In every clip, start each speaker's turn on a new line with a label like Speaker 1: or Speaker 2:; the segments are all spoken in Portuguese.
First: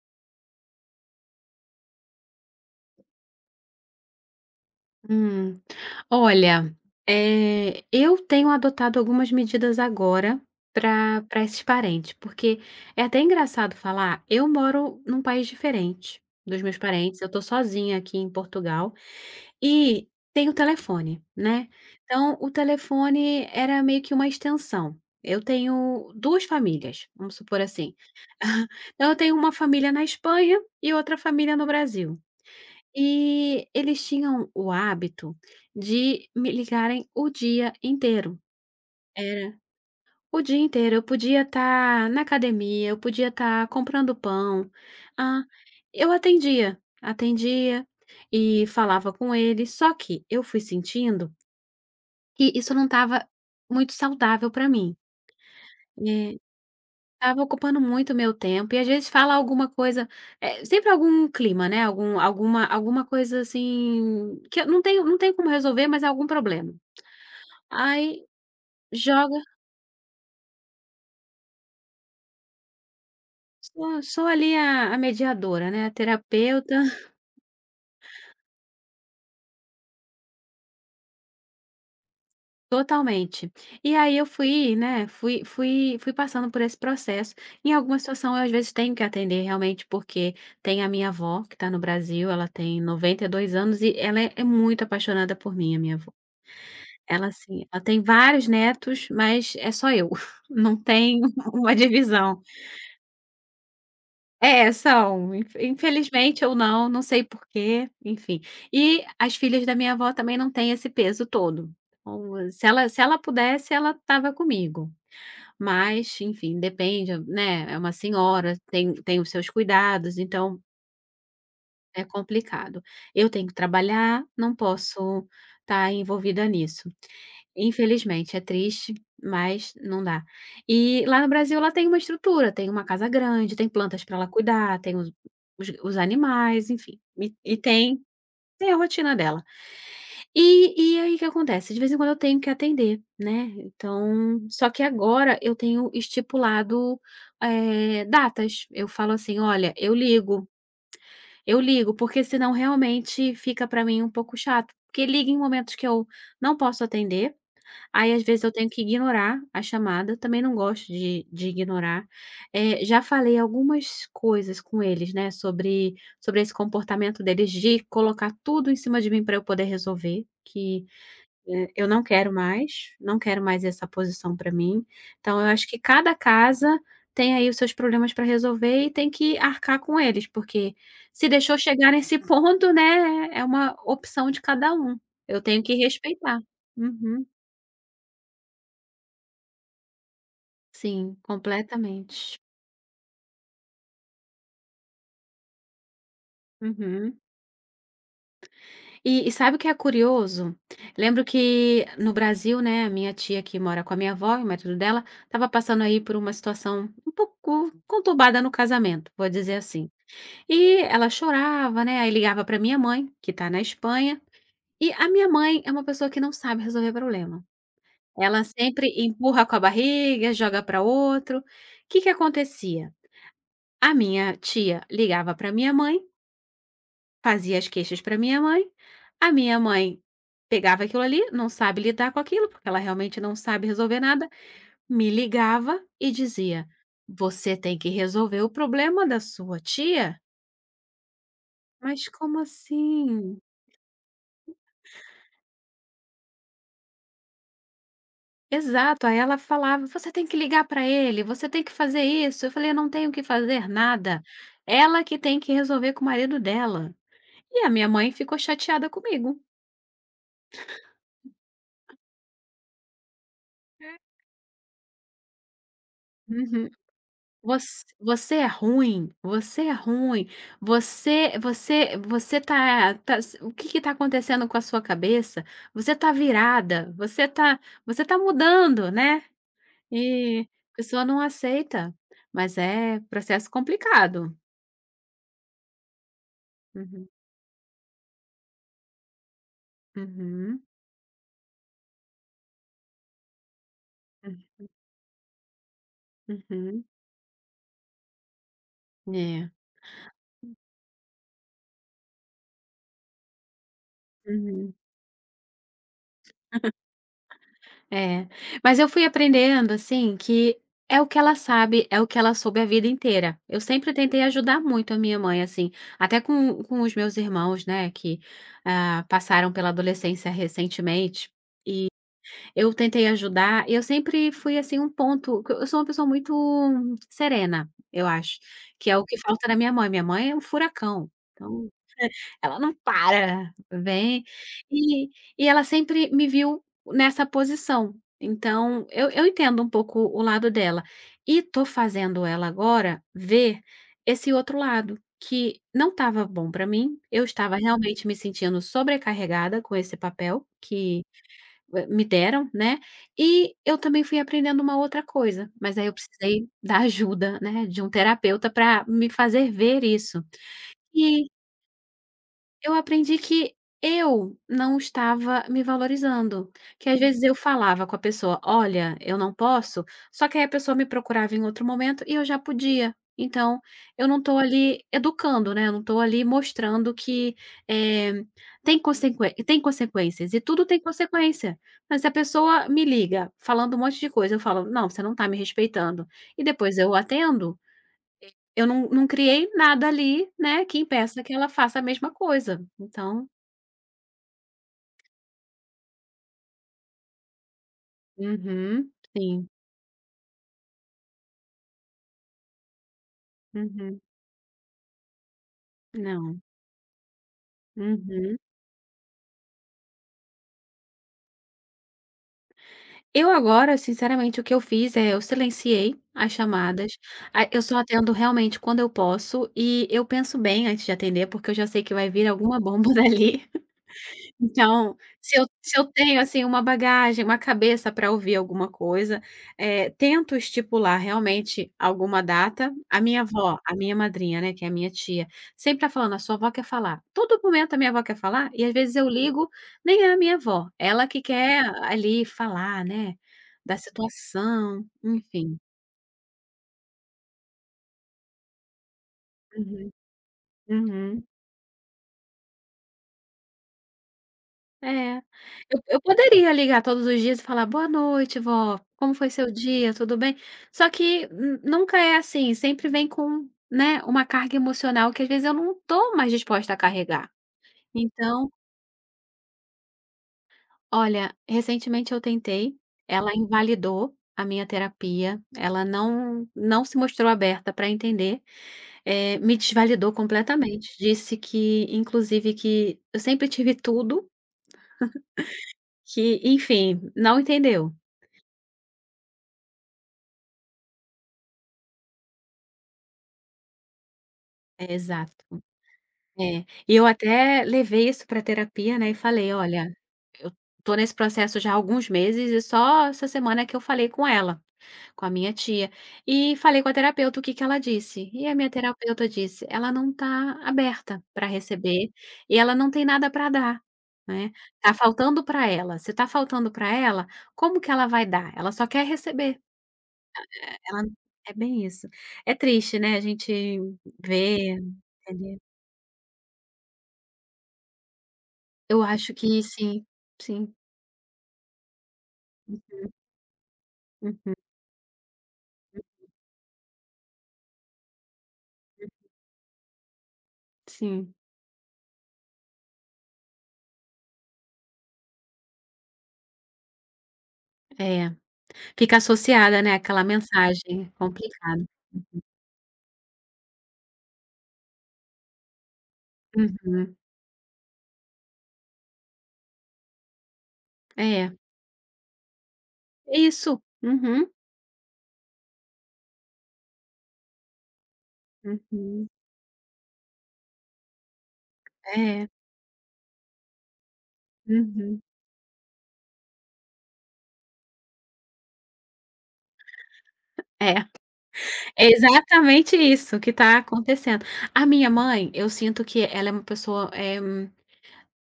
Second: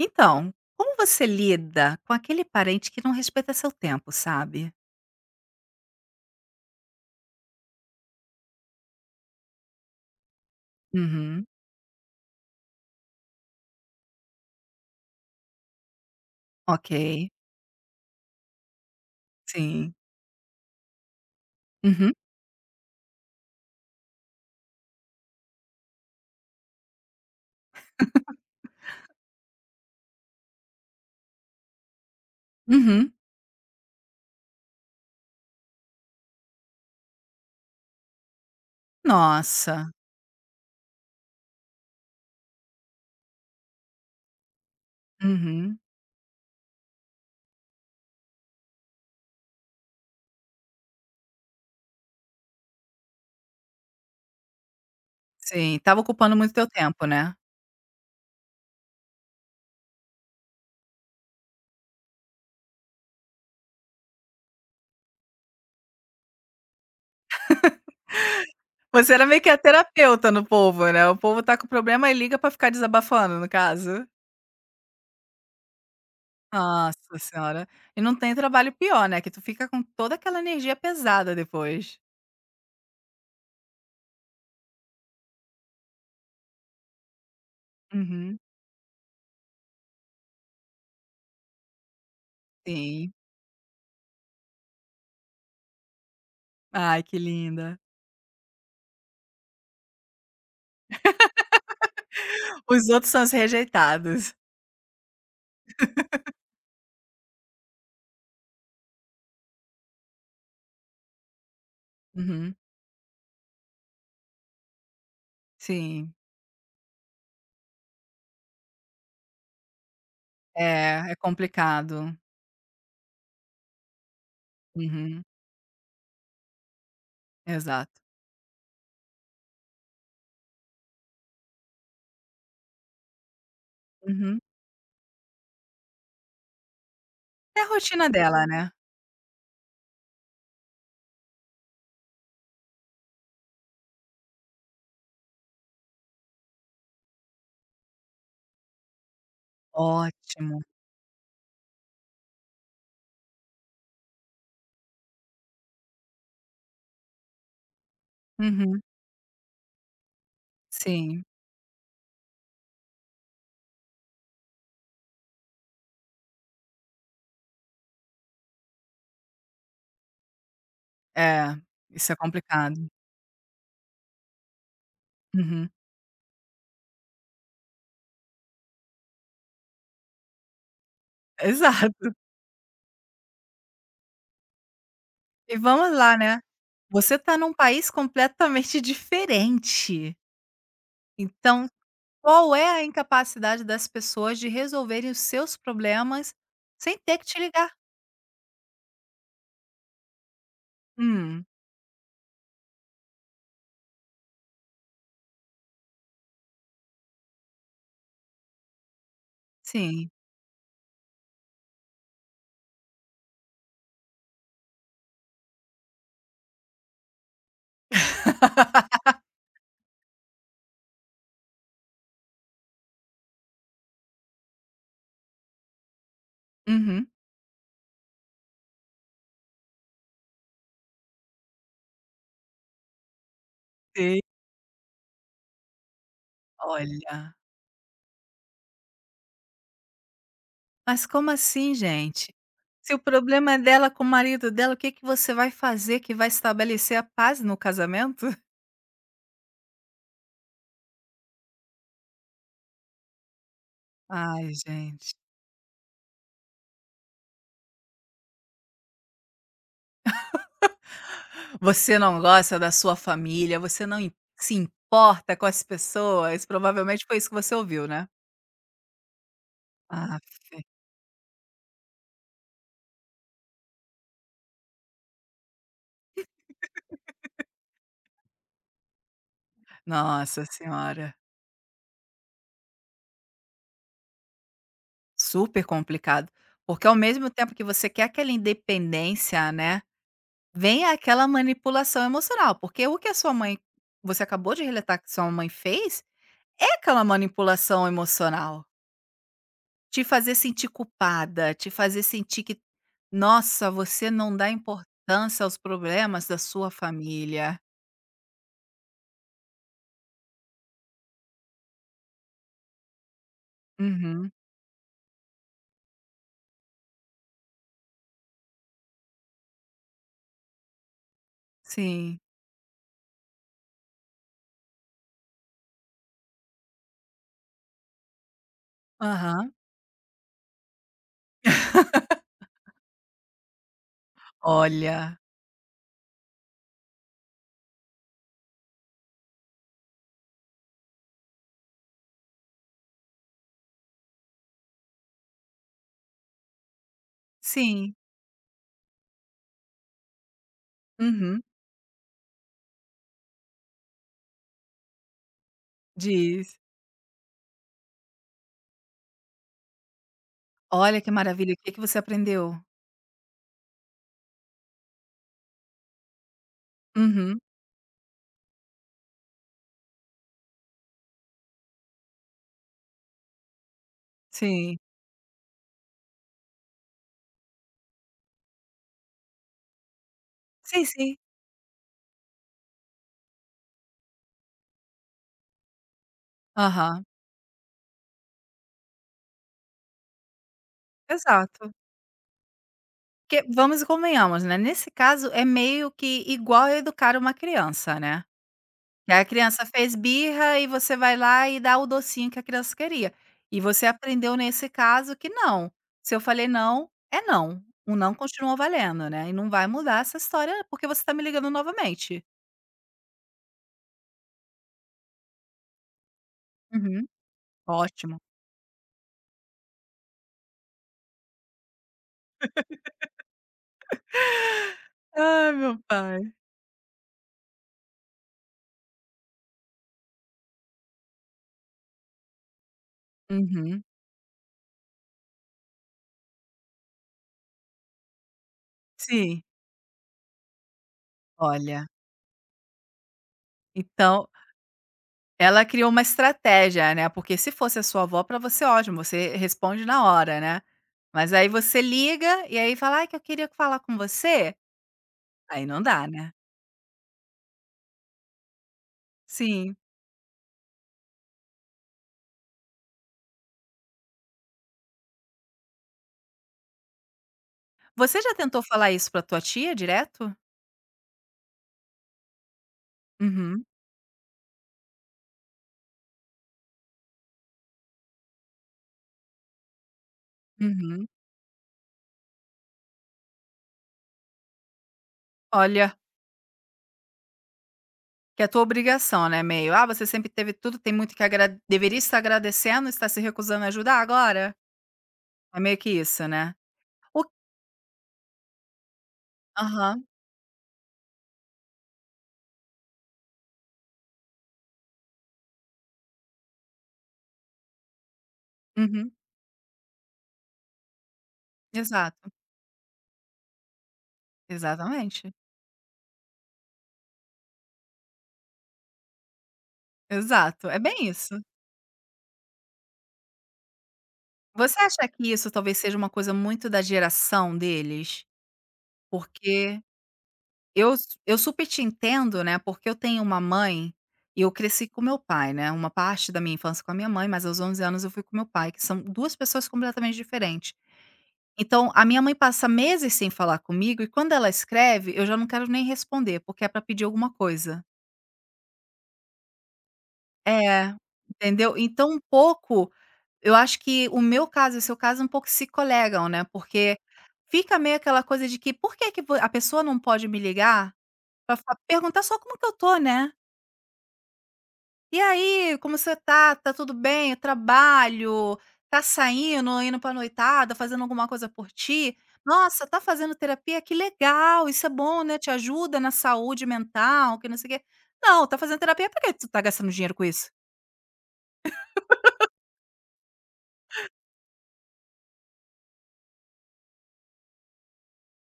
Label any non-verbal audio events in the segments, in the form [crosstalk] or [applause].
Speaker 1: Então, como você lida com aquele parente que não respeita seu tempo, sabe?
Speaker 2: Hum, olha, eu tenho adotado algumas medidas agora para
Speaker 1: Uhum.
Speaker 2: esses parentes, porque é até engraçado falar. Eu moro num país diferente dos meus
Speaker 1: Ok.
Speaker 2: parentes, eu estou sozinha aqui em Portugal
Speaker 1: Sim.
Speaker 2: e tenho telefone, né?
Speaker 1: Uhum.
Speaker 2: Então, o telefone era meio que uma extensão. Eu tenho duas famílias, vamos supor assim. Então, eu tenho uma família na Espanha e outra família no Brasil.
Speaker 1: Uhum.
Speaker 2: E eles tinham o hábito de me ligarem o dia inteiro. Era
Speaker 1: Nossa.
Speaker 2: o dia inteiro. Eu podia estar na academia, eu podia estar comprando pão. Ah,
Speaker 1: Uhum.
Speaker 2: eu atendia, atendia e falava com eles. Só que eu fui sentindo que isso não estava muito saudável para mim.
Speaker 1: Sim, tava ocupando muito teu tempo, né?
Speaker 2: Estava ocupando muito meu tempo e às vezes fala alguma coisa, sempre algum clima, né, alguma coisa assim, que eu não tenho como resolver, mas é algum problema. Aí
Speaker 1: Você era
Speaker 2: joga,
Speaker 1: meio que a terapeuta no povo, né? O povo tá com problema e liga pra ficar desabafando, no
Speaker 2: sou
Speaker 1: caso.
Speaker 2: sou ali a mediadora, né, a terapeuta, [laughs]
Speaker 1: Nossa senhora. E não tem trabalho pior, né, que tu fica com toda aquela energia pesada depois.
Speaker 2: totalmente. E aí eu fui, né, fui passando por esse processo. Em alguma situação
Speaker 1: Uhum.
Speaker 2: eu às vezes tenho que atender realmente, porque tem a minha avó que está no Brasil, ela tem
Speaker 1: Sim.
Speaker 2: 92 anos e ela é muito apaixonada por mim, a minha avó.
Speaker 1: Ai, que
Speaker 2: Ela assim,
Speaker 1: linda.
Speaker 2: ela tem vários netos, mas é só eu, [laughs] não tem uma divisão.
Speaker 1: Os outros são os rejeitados.
Speaker 2: É, são, infelizmente ou não, não sei porquê, enfim. E as filhas da minha avó também não têm esse peso todo. Então,
Speaker 1: Uhum.
Speaker 2: se ela pudesse, ela estava comigo,
Speaker 1: Sim.
Speaker 2: mas enfim, depende, né, é uma senhora, tem os seus cuidados, então
Speaker 1: É, é
Speaker 2: é
Speaker 1: complicado.
Speaker 2: complicado. Eu tenho que trabalhar, não
Speaker 1: Uhum,
Speaker 2: posso estar envolvida nisso.
Speaker 1: exato.
Speaker 2: Infelizmente, é triste, mas não dá. E lá no Brasil ela tem uma estrutura, tem uma casa grande, tem plantas para ela
Speaker 1: Uhum.
Speaker 2: cuidar, tem os animais, enfim, e e
Speaker 1: É a
Speaker 2: tem
Speaker 1: rotina dela, né.
Speaker 2: tem a rotina dela. E aí o que acontece? De vez em quando eu tenho que atender, né, então só que agora eu tenho estipulado, datas. Eu falo assim: "Olha, eu ligo".
Speaker 1: Ótimo.
Speaker 2: Eu ligo, porque senão realmente fica pra mim um pouco chato, porque liga em momentos que eu não posso atender, aí às vezes eu tenho
Speaker 1: Uhum,
Speaker 2: que ignorar a chamada, também não gosto
Speaker 1: sim.
Speaker 2: de ignorar. Já falei algumas coisas com eles, né, sobre esse comportamento deles de colocar tudo em cima de mim para eu poder resolver, que
Speaker 1: É,
Speaker 2: eu não
Speaker 1: isso é
Speaker 2: quero
Speaker 1: complicado.
Speaker 2: mais, não quero mais essa posição para mim. Então eu acho
Speaker 1: Uhum,
Speaker 2: que cada casa tem aí os seus problemas para resolver e tem que arcar com eles, porque se
Speaker 1: [laughs]
Speaker 2: deixou chegar
Speaker 1: exato.
Speaker 2: nesse [laughs] ponto, né, é uma opção de cada um. Eu
Speaker 1: E
Speaker 2: tenho que
Speaker 1: vamos lá, né,
Speaker 2: respeitar.
Speaker 1: você
Speaker 2: Uhum.
Speaker 1: tá num país completamente [laughs] diferente,
Speaker 2: Sim,
Speaker 1: então
Speaker 2: completamente.
Speaker 1: qual é a incapacidade das pessoas de resolverem os seus problemas sem ter
Speaker 2: Uhum.
Speaker 1: que te ligar?
Speaker 2: E sabe o que é curioso? Lembro
Speaker 1: Hum,
Speaker 2: que no Brasil, né, a minha tia que mora com a minha avó e o marido dela estava passando aí por uma situação um pouco conturbada no casamento, vou dizer assim.
Speaker 1: sim.
Speaker 2: E ela chorava, né, aí ligava para minha mãe, que está na Espanha, e a minha mãe é uma pessoa que não sabe resolver problema. Ela sempre empurra com a barriga, joga para outro. O Que que acontecia? A minha tia ligava para minha mãe,
Speaker 1: Uhum.
Speaker 2: fazia as queixas para minha mãe, a minha mãe pegava aquilo ali, não sabe lidar com aquilo, porque ela realmente não sabe resolver
Speaker 1: Sim.
Speaker 2: nada, me ligava e dizia:
Speaker 1: Olha.
Speaker 2: "Você tem que resolver o problema da sua tia".
Speaker 1: Mas como assim,
Speaker 2: Mas
Speaker 1: gente?
Speaker 2: como
Speaker 1: Se o
Speaker 2: assim?
Speaker 1: problema é dela com o marido dela, o que que você vai fazer que vai estabelecer a paz no casamento? [laughs]
Speaker 2: Exato, aí ela falava: "Você tem que ligar para ele, você tem que fazer isso". Eu falei: "Eu não tenho que fazer nada".
Speaker 1: Ai,
Speaker 2: Ela
Speaker 1: gente.
Speaker 2: que tem que resolver com o marido dela. E a minha mãe ficou chateada comigo.
Speaker 1: Você não gosta da sua família, você não im se importa com as pessoas,
Speaker 2: Uhum.
Speaker 1: provavelmente foi isso que você
Speaker 2: "Voc
Speaker 1: ouviu, né?
Speaker 2: Você é ruim, você é ruim,
Speaker 1: Aff,
Speaker 2: você tá o que que tá acontecendo com a sua cabeça? Você tá virada, você tá mudando, né". E
Speaker 1: nossa
Speaker 2: a pessoa
Speaker 1: senhora,
Speaker 2: não aceita, mas é processo complicado.
Speaker 1: super complicado. Porque ao
Speaker 2: Uhum,
Speaker 1: mesmo tempo que você quer aquela independência, né,
Speaker 2: uhum.
Speaker 1: vem aquela manipulação emocional, porque o que a sua mãe você acabou de relatar que sua mãe fez, é
Speaker 2: Uhum.
Speaker 1: aquela manipulação emocional.
Speaker 2: É.
Speaker 1: Te fazer sentir culpada, te fazer sentir que, nossa, você não dá
Speaker 2: Uhum.
Speaker 1: importância aos problemas da sua família.
Speaker 2: É. Mas eu fui aprendendo, assim, que é o que ela sabe, é o que ela soube a vida inteira. Eu sempre tentei
Speaker 1: Uhum.
Speaker 2: ajudar muito a minha mãe, assim, até com os meus irmãos, né, que, passaram pela adolescência recentemente,
Speaker 1: Sim.
Speaker 2: eu tentei ajudar e eu sempre fui, assim, um ponto, eu sou uma pessoa muito serena, eu acho, que é o que falta
Speaker 1: Aham.
Speaker 2: na minha mãe. Minha mãe é um furacão, então ela não para, vem e
Speaker 1: Olha.
Speaker 2: ela sempre me viu nessa posição, então eu entendo um pouco o lado dela. E tô fazendo ela agora ver esse outro lado, que não estava bom para mim, eu estava
Speaker 1: Sim.
Speaker 2: realmente me sentindo sobrecarregada com esse papel que
Speaker 1: Uhum.
Speaker 2: me deram, né, e eu também fui aprendendo uma outra coisa, mas aí eu precisei
Speaker 1: Diz.
Speaker 2: [laughs] da ajuda, né, de um terapeuta para me fazer ver isso.
Speaker 1: Olha que maravilha, o que que você aprendeu?
Speaker 2: Eu aprendi que eu não estava me valorizando, que às vezes eu
Speaker 1: Uhum.
Speaker 2: falava com a pessoa: "Olha, eu não posso", só que aí a pessoa me procurava em outro momento e eu já podia. Então, eu não estou
Speaker 1: Sim.
Speaker 2: ali educando, né, eu não estou ali mostrando que, eh, tem consequências e tudo tem
Speaker 1: Sim, sim.
Speaker 2: consequência. Mas se a pessoa me liga falando um monte de coisa, eu falo: "Não, você não está me respeitando", e depois eu
Speaker 1: Aham.
Speaker 2: atendo, eu não criei nada ali, né, que impeça que ela
Speaker 1: Exato.
Speaker 2: faça a mesma coisa. Então
Speaker 1: Porque vamos e convenhamos, né, nesse caso é meio que igual a educar uma criança, né.
Speaker 2: uhum,
Speaker 1: Que a
Speaker 2: sim,
Speaker 1: criança fez birra e você vai lá e dá o docinho que a criança queria. E você
Speaker 2: uhum,
Speaker 1: aprendeu nesse caso que não, se eu
Speaker 2: não,
Speaker 1: falei não, é não. O não
Speaker 2: uhum.
Speaker 1: continua valendo, né, e não vai mudar essa história porque você tá me ligando novamente.
Speaker 2: Eu agora, sinceramente, o que eu fiz é eu silenciei as chamadas,
Speaker 1: Uhum,
Speaker 2: a eu só atendo
Speaker 1: ótimo.
Speaker 2: realmente quando eu posso e eu penso bem antes de atender, porque eu já sei que vai vir alguma bomba [laughs] dali. Então, se eu
Speaker 1: Ai, meu
Speaker 2: se eu
Speaker 1: pai.
Speaker 2: tenho, assim, uma bagagem, uma cabeça para ouvir alguma coisa, tento estipular realmente alguma data. A minha avó, a
Speaker 1: Uhum,
Speaker 2: minha madrinha, né, que é a minha tia, sempre tá falando: "A sua avó quer falar". Todo momento a minha avó quer falar e às vezes eu
Speaker 1: sim.
Speaker 2: ligo, nem é a minha avó, ela que quer
Speaker 1: Olha,
Speaker 2: ali falar, né, da
Speaker 1: então
Speaker 2: situação, enfim.
Speaker 1: ela criou uma estratégia, né, porque se fosse a sua avó pra você ótimo, você responde
Speaker 2: Uhum,
Speaker 1: na hora, né.
Speaker 2: uhum.
Speaker 1: Mas aí você liga e aí fala: "Ai que eu queria falar com você",
Speaker 2: É,
Speaker 1: aí
Speaker 2: eu
Speaker 1: não
Speaker 2: eu
Speaker 1: dá, né.
Speaker 2: poderia ligar todos os dias e falar: "Boa noite vó, como foi seu
Speaker 1: Sim.
Speaker 2: dia, tudo bem?". Só que nu nunca é assim, sempre vem com, né, uma carga emocional que às vezes eu não estou mais disposta a carregar.
Speaker 1: Você já
Speaker 2: Então,
Speaker 1: tentou falar isso pra tua tia direto?
Speaker 2: olha, recentemente eu tentei, ela
Speaker 1: Uhum,
Speaker 2: invalidou a minha terapia, ela não se mostrou aberta para entender, me desvalidou completamente,
Speaker 1: uhum.
Speaker 2: disse que inclusive que eu sempre tive tudo,
Speaker 1: Olha,
Speaker 2: que enfim, não entendeu.
Speaker 1: que é a tua obrigação, né, meio. "Ah, você sempre teve tudo, tem muito que agra deveria estar agradecendo, está se recusando a ajudar agora?"
Speaker 2: Exato.
Speaker 1: É meio que isso, né.
Speaker 2: É, e eu
Speaker 1: O
Speaker 2: até levei isso para terapia, né, e falei: "Olha,
Speaker 1: aham,
Speaker 2: tô nesse processo já há alguns meses e só essa semana que eu falei com ela, com a minha tia". E falei com a terapeuta o que que ela disse, e a minha
Speaker 1: uhum,
Speaker 2: terapeuta disse: "Ela não tá aberta para receber
Speaker 1: exato.
Speaker 2: e ela não tem nada para dar, né, tá
Speaker 1: Exatamente.
Speaker 2: faltando para ela. Se tá faltando para ela, como que ela vai dar? Ela só quer receber".
Speaker 1: Exato, é
Speaker 2: Ela
Speaker 1: bem isso.
Speaker 2: é bem isso. É triste, né, a gente ver,
Speaker 1: Você acha que isso
Speaker 2: entender.
Speaker 1: talvez seja uma coisa muito da geração deles?
Speaker 2: Eu acho que
Speaker 1: Porque
Speaker 2: sim, sim.
Speaker 1: eu su eu super te entendo, né, porque eu
Speaker 2: Uhum.
Speaker 1: tenho uma mãe e eu
Speaker 2: Uhum,
Speaker 1: cresci com meu pai, né, uma parte da minha infância com a minha mãe, mas aos 11 anos eu fui com meu pai, que são 2 pessoas completamente diferentes.
Speaker 2: sim,
Speaker 1: Então, a minha mãe passa meses sem falar comigo e quando ela escreve, eu já não quero nem responder, porque é para pedir alguma coisa.
Speaker 2: é. Fica associada, né, àquela
Speaker 1: É,
Speaker 2: mensagem,
Speaker 1: entendeu?
Speaker 2: complicado.
Speaker 1: Então um pouco, eu acho que o meu caso e o seu caso um pouco se colegam, né, porque
Speaker 2: Uhum,
Speaker 1: fica meio aquela coisa de que: "Por que que vo a pessoa não pode me ligar
Speaker 2: é.
Speaker 1: para perguntar só como que eu tô, né?"
Speaker 2: Isso. Uhum,
Speaker 1: E aí, como você tá? Tá tudo bem? O trabalho? Tá
Speaker 2: uhum,
Speaker 1: saindo, indo pra noitada, fazendo alguma coisa por ti?
Speaker 2: é,
Speaker 1: Nossa, tá fazendo terapia? Que legal, isso é bom,
Speaker 2: uhum,
Speaker 1: né? Te ajuda na saúde mental, que não sei o quê. Não, tá fazendo terapia, por que tu tá gastando dinheiro com isso?
Speaker 2: é. É exatamente isso que está acontecendo. A minha mãe, eu sinto que ela é uma pessoa,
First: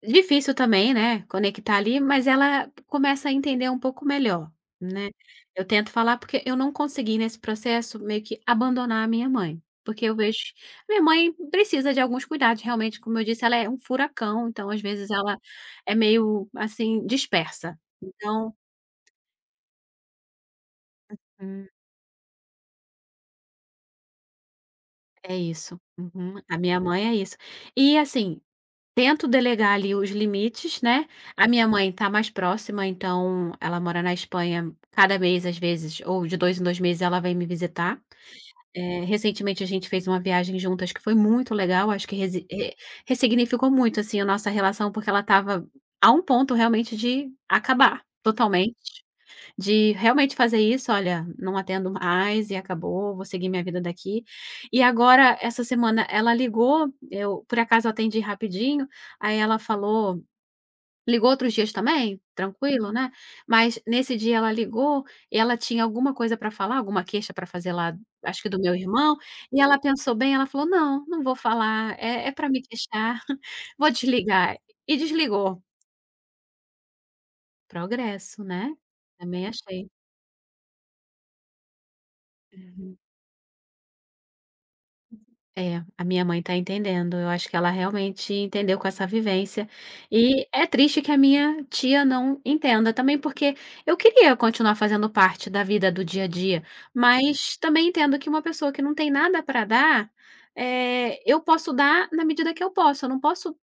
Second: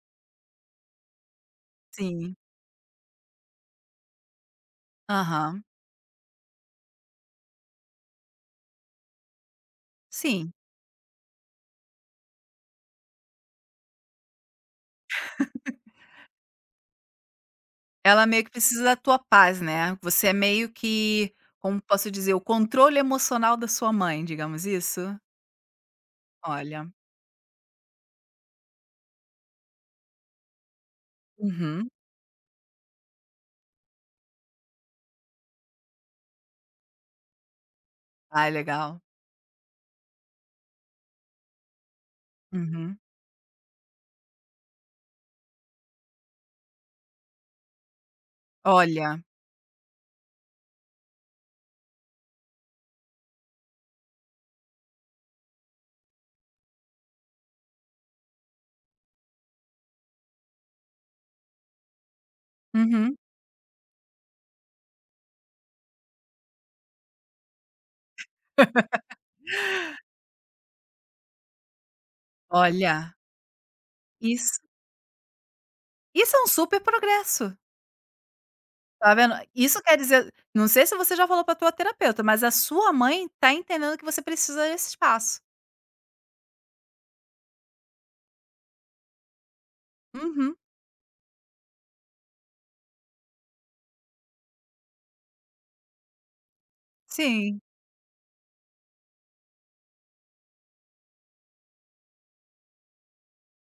Speaker 2: difícil também, né, conectar ali, mas
Speaker 1: Sim.
Speaker 2: ela começa a entender um pouco melhor, né.
Speaker 1: Aham.
Speaker 2: Eu tento falar porque eu não consegui nesse processo meio que abandonar a minha mãe, porque eu vejo
Speaker 1: Sim.
Speaker 2: minha mãe precisa de alguns cuidados, realmente, como eu disse, ela é um furacão, então às vezes ela é meio, assim, dispersa.
Speaker 1: Ela meio que
Speaker 2: Então
Speaker 1: precisa da tua paz, né? Você é meio que,
Speaker 2: hum,
Speaker 1: como posso dizer, o controle emocional da sua mãe, digamos isso?
Speaker 2: é isso. Uhum. A minha
Speaker 1: Olha.
Speaker 2: mãe é isso. E assim, tento delegar ali os limites, né. A minha
Speaker 1: Uhum.
Speaker 2: mãe tá mais próxima, então ela mora na Espanha, cada mês às vezes, ou de 2 em 2 meses ela vem me visitar.
Speaker 1: Ah, legal.
Speaker 2: Recentemente a gente fez uma viagem juntas que foi muito legal, acho que resi re
Speaker 1: Uhum.
Speaker 2: ressignificou muito, assim, a nossa relação, porque ela estava a um ponto realmente de acabar totalmente.
Speaker 1: Olha.
Speaker 2: De realmente fazer isso: "Olha, não atendo mais e acabou, vou seguir minha vida daqui". E agora, essa semana, ela ligou, eu por acaso atendi rapidinho, aí ela falou, ligou outros dias também, tranquilo, né,
Speaker 1: Uhum.
Speaker 2: mas nesse dia ela ligou e ela tinha alguma coisa para falar, alguma queixa para fazer lá, acho que do meu irmão, e ela pensou bem, ela falou: "Não, não vou falar, é para me
Speaker 1: Olha,
Speaker 2: queixar, [laughs] vou desligar".
Speaker 1: isso
Speaker 2: E desligou.
Speaker 1: isso é um super progresso,
Speaker 2: Progresso, né?
Speaker 1: tá vendo?
Speaker 2: Também
Speaker 1: Isso
Speaker 2: achei.
Speaker 1: quer dizer não sei se você já falou pra tua terapeuta, mas a sua
Speaker 2: Uhum.
Speaker 1: mãe tá entendendo que você precisa desse espaço.
Speaker 2: É, a minha mãe tá entendendo, eu acho que ela realmente entendeu com essa vivência, e
Speaker 1: Uhum,
Speaker 2: é triste que a minha tia não entenda também, porque eu queria continuar fazendo parte da vida do dia a dia, mas
Speaker 1: sim,
Speaker 2: também entendo que uma pessoa que não tem nada para dar, eu posso dar na medida que eu posso, eu não posso,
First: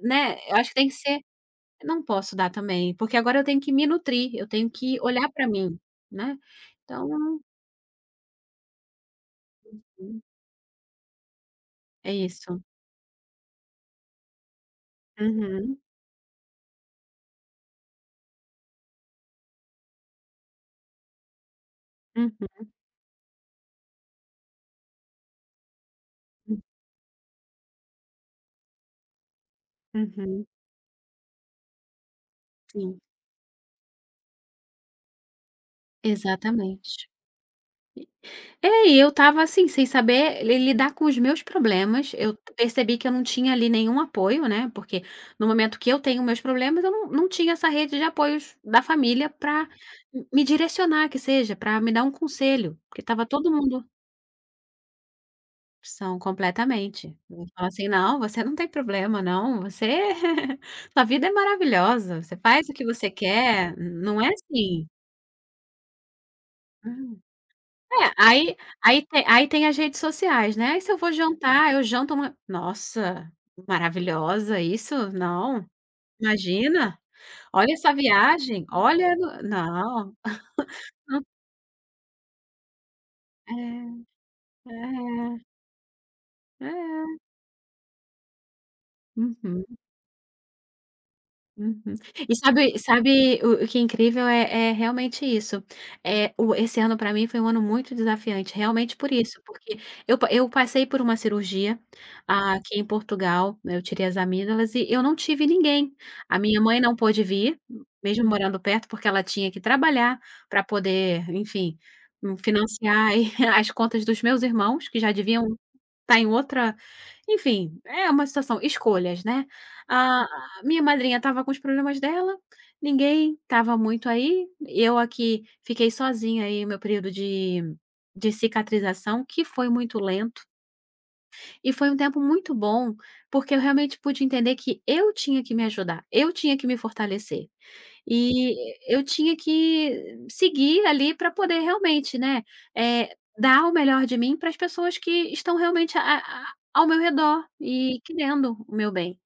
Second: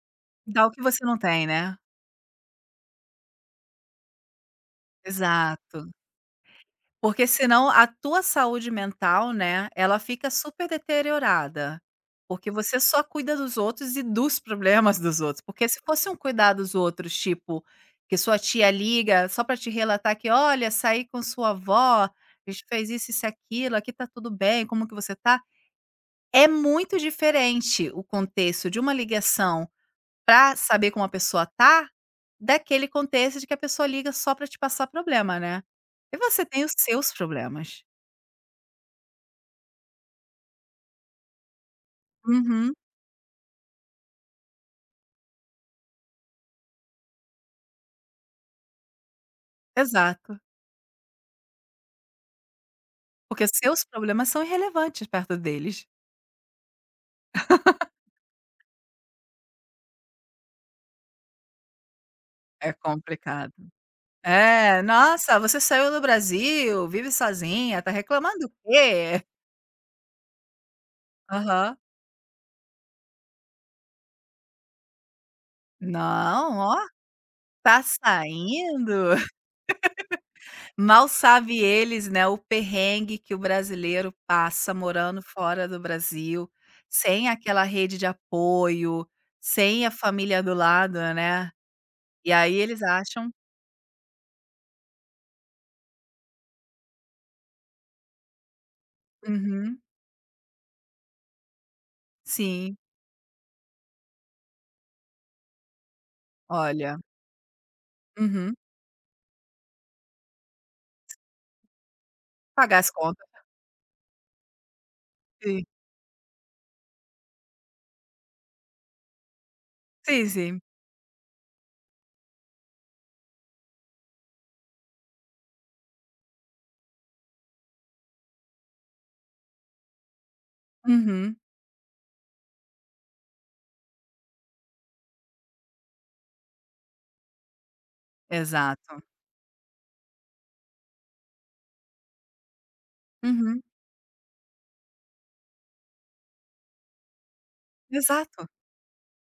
Speaker 2: né, eu
Speaker 1: dá
Speaker 2: acho
Speaker 1: o
Speaker 2: que
Speaker 1: que
Speaker 2: tem que
Speaker 1: você não
Speaker 2: ser,
Speaker 1: tem, né?
Speaker 2: não posso dar também, porque agora eu tenho que me nutrir, eu tenho que olhar para mim,
Speaker 1: Exato.
Speaker 2: né, então
Speaker 1: Porque senão a tua saúde mental, né, ela fica super deteriorada,
Speaker 2: é
Speaker 1: porque
Speaker 2: isso.
Speaker 1: você só cuida dos outros e dos problemas dos outros, porque
Speaker 2: Uhum,
Speaker 1: se fosse um cuidar dos outros, tipo, que sua tia liga só para te relatar que: "Olha, saí com sua avó,
Speaker 2: uhum,
Speaker 1: a gente fez isso, isso e aquilo, aqui tá tudo bem, como que você tá?". É muito diferente o contexto de uma ligação
Speaker 2: uhum,
Speaker 1: para saber como a pessoa tá, daquele
Speaker 2: sim.
Speaker 1: contexto de que a pessoa liga só para te passar problema, né. E você tem os
Speaker 2: Exatamente.
Speaker 1: seus problemas.
Speaker 2: É, e eu estava assim, sem saber li lidar com os meus problemas, eu
Speaker 1: Uhum,
Speaker 2: percebi que eu não tinha ali nenhum apoio, né, porque no momento que eu tenho meus problemas, eu não tinha essa rede de apoios da família para
Speaker 1: exato.
Speaker 2: me direcionar que seja, para me dar um conselho, porque estava
Speaker 1: Porque
Speaker 2: todo
Speaker 1: seus
Speaker 2: mundo,
Speaker 1: problemas são irrelevantes perto deles.
Speaker 2: são completamente. Vão falar assim: "Não, você não tem problema não, você [laughs] sua vida é maravilhosa, você faz
Speaker 1: É
Speaker 2: o que você
Speaker 1: complicado.
Speaker 2: quer", não é
Speaker 1: É,
Speaker 2: assim.
Speaker 1: "Nossa, você saiu do Brasil, vive
Speaker 2: Hum.
Speaker 1: sozinha, tá
Speaker 2: É,
Speaker 1: reclamando o
Speaker 2: aí aí
Speaker 1: quê?"
Speaker 2: tem aí tem as redes sociais, né. "Ai, se eu vou jantar,
Speaker 1: Aham.
Speaker 2: eu janto uma", nossa, maravilhosa isso, não,
Speaker 1: "Não, ó,
Speaker 2: imagina. Olha
Speaker 1: tá
Speaker 2: essa viagem,
Speaker 1: saindo?"
Speaker 2: olha, não,
Speaker 1: [laughs] Mal
Speaker 2: não
Speaker 1: sabe eles, né, o perrengue que o
Speaker 2: é,
Speaker 1: brasileiro passa morando fora do Brasil,
Speaker 2: é, é.
Speaker 1: sem aquela rede de apoio,
Speaker 2: Uhum.
Speaker 1: sem a família do lado, né.
Speaker 2: Uhum.
Speaker 1: E
Speaker 2: E
Speaker 1: aí
Speaker 2: sabe
Speaker 1: eles acham
Speaker 2: sabe o que é incrível é realmente isso, é o esse ano para mim foi um ano muito desafiante, realmente por isso, porque
Speaker 1: Uhum,
Speaker 2: eu passei por uma cirurgia,
Speaker 1: sim,
Speaker 2: aqui em Portugal, né, eu tirei as amígdalas e eu não tive ninguém. A minha mãe não
Speaker 1: olha.
Speaker 2: pôde vir, mesmo
Speaker 1: Uhum.
Speaker 2: morando perto, porque ela tinha que trabalhar para poder, enfim,
Speaker 1: Pagar as
Speaker 2: financiar
Speaker 1: contas.
Speaker 2: aí [laughs] as contas dos meus irmãos, que já deviam
Speaker 1: Sim,
Speaker 2: tá em outra, enfim, é uma situação, escolhas, né. A
Speaker 1: sim, sim.
Speaker 2: a minha madrinha estava com os problemas dela, ninguém estava muito aí, eu aqui fiquei sozinha aí meu período de cicatrização, que foi muito lento.
Speaker 1: Uhum,
Speaker 2: E foi um tempo muito bom, porque eu realmente pude entender que eu tinha que me ajudar, eu tinha que me fortalecer. E
Speaker 1: exato.
Speaker 2: eu tinha que seguir ali para poder realmente, né, eh,
Speaker 1: Uhum,
Speaker 2: dar o melhor de mim para as pessoas que estão realmente a ao meu redor e
Speaker 1: exato.
Speaker 2: querendo o meu bem.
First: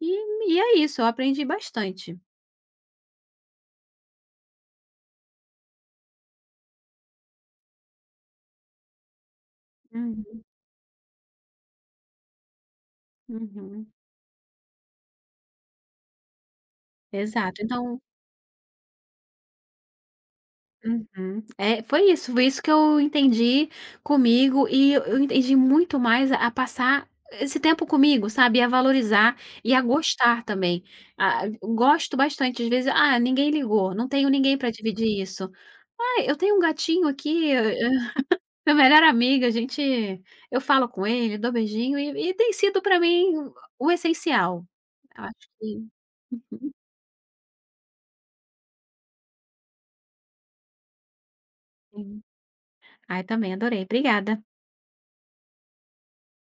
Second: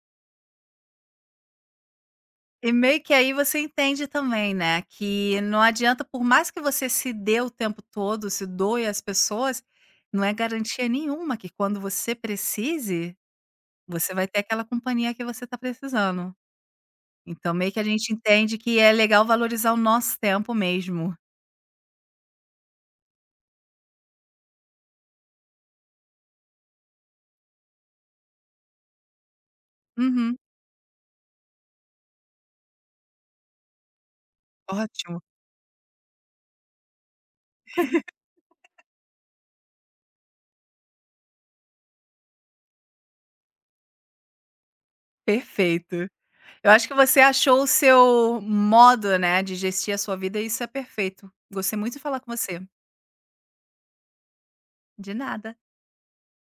Speaker 2: E é isso, eu aprendi bastante.
Speaker 1: E meio que aí você entende também, né, que não adianta por mais que você se dê o tempo todo, se doe às pessoas, não é
Speaker 2: Uhum,
Speaker 1: garantia nenhuma que quando você precise,
Speaker 2: uhum.
Speaker 1: você vai ter aquela companhia que você está precisando. Então
Speaker 2: Exato,
Speaker 1: meio que a
Speaker 2: então
Speaker 1: gente entende que é legal valorizar o nosso tempo mesmo.
Speaker 2: uhum. É, foi isso que eu entendi comigo e eu entendi muito mais a passar esse tempo comigo, sabe, e a valorizar e a
Speaker 1: Uhum,
Speaker 2: gostar também. Ah, eu gosto bastante, às vezes, "Ah, ninguém ligou, não tenho ninguém para
Speaker 1: ótimo,
Speaker 2: dividir isso". Ah, eu tenho um gatinho aqui, [laughs] hã, meu melhor amigo, a gente eu falo com ele, dou beijinho", e tem sido para mim o essencial. Eu acho que
Speaker 1: perfeito. Eu acho que você achou o seu modo, né, de gestir a sua vida e isso é perfeito. Gostei muito de falar
Speaker 2: sim.
Speaker 1: com você.
Speaker 2: Ai, também adorei, obrigada.
Speaker 1: De nada.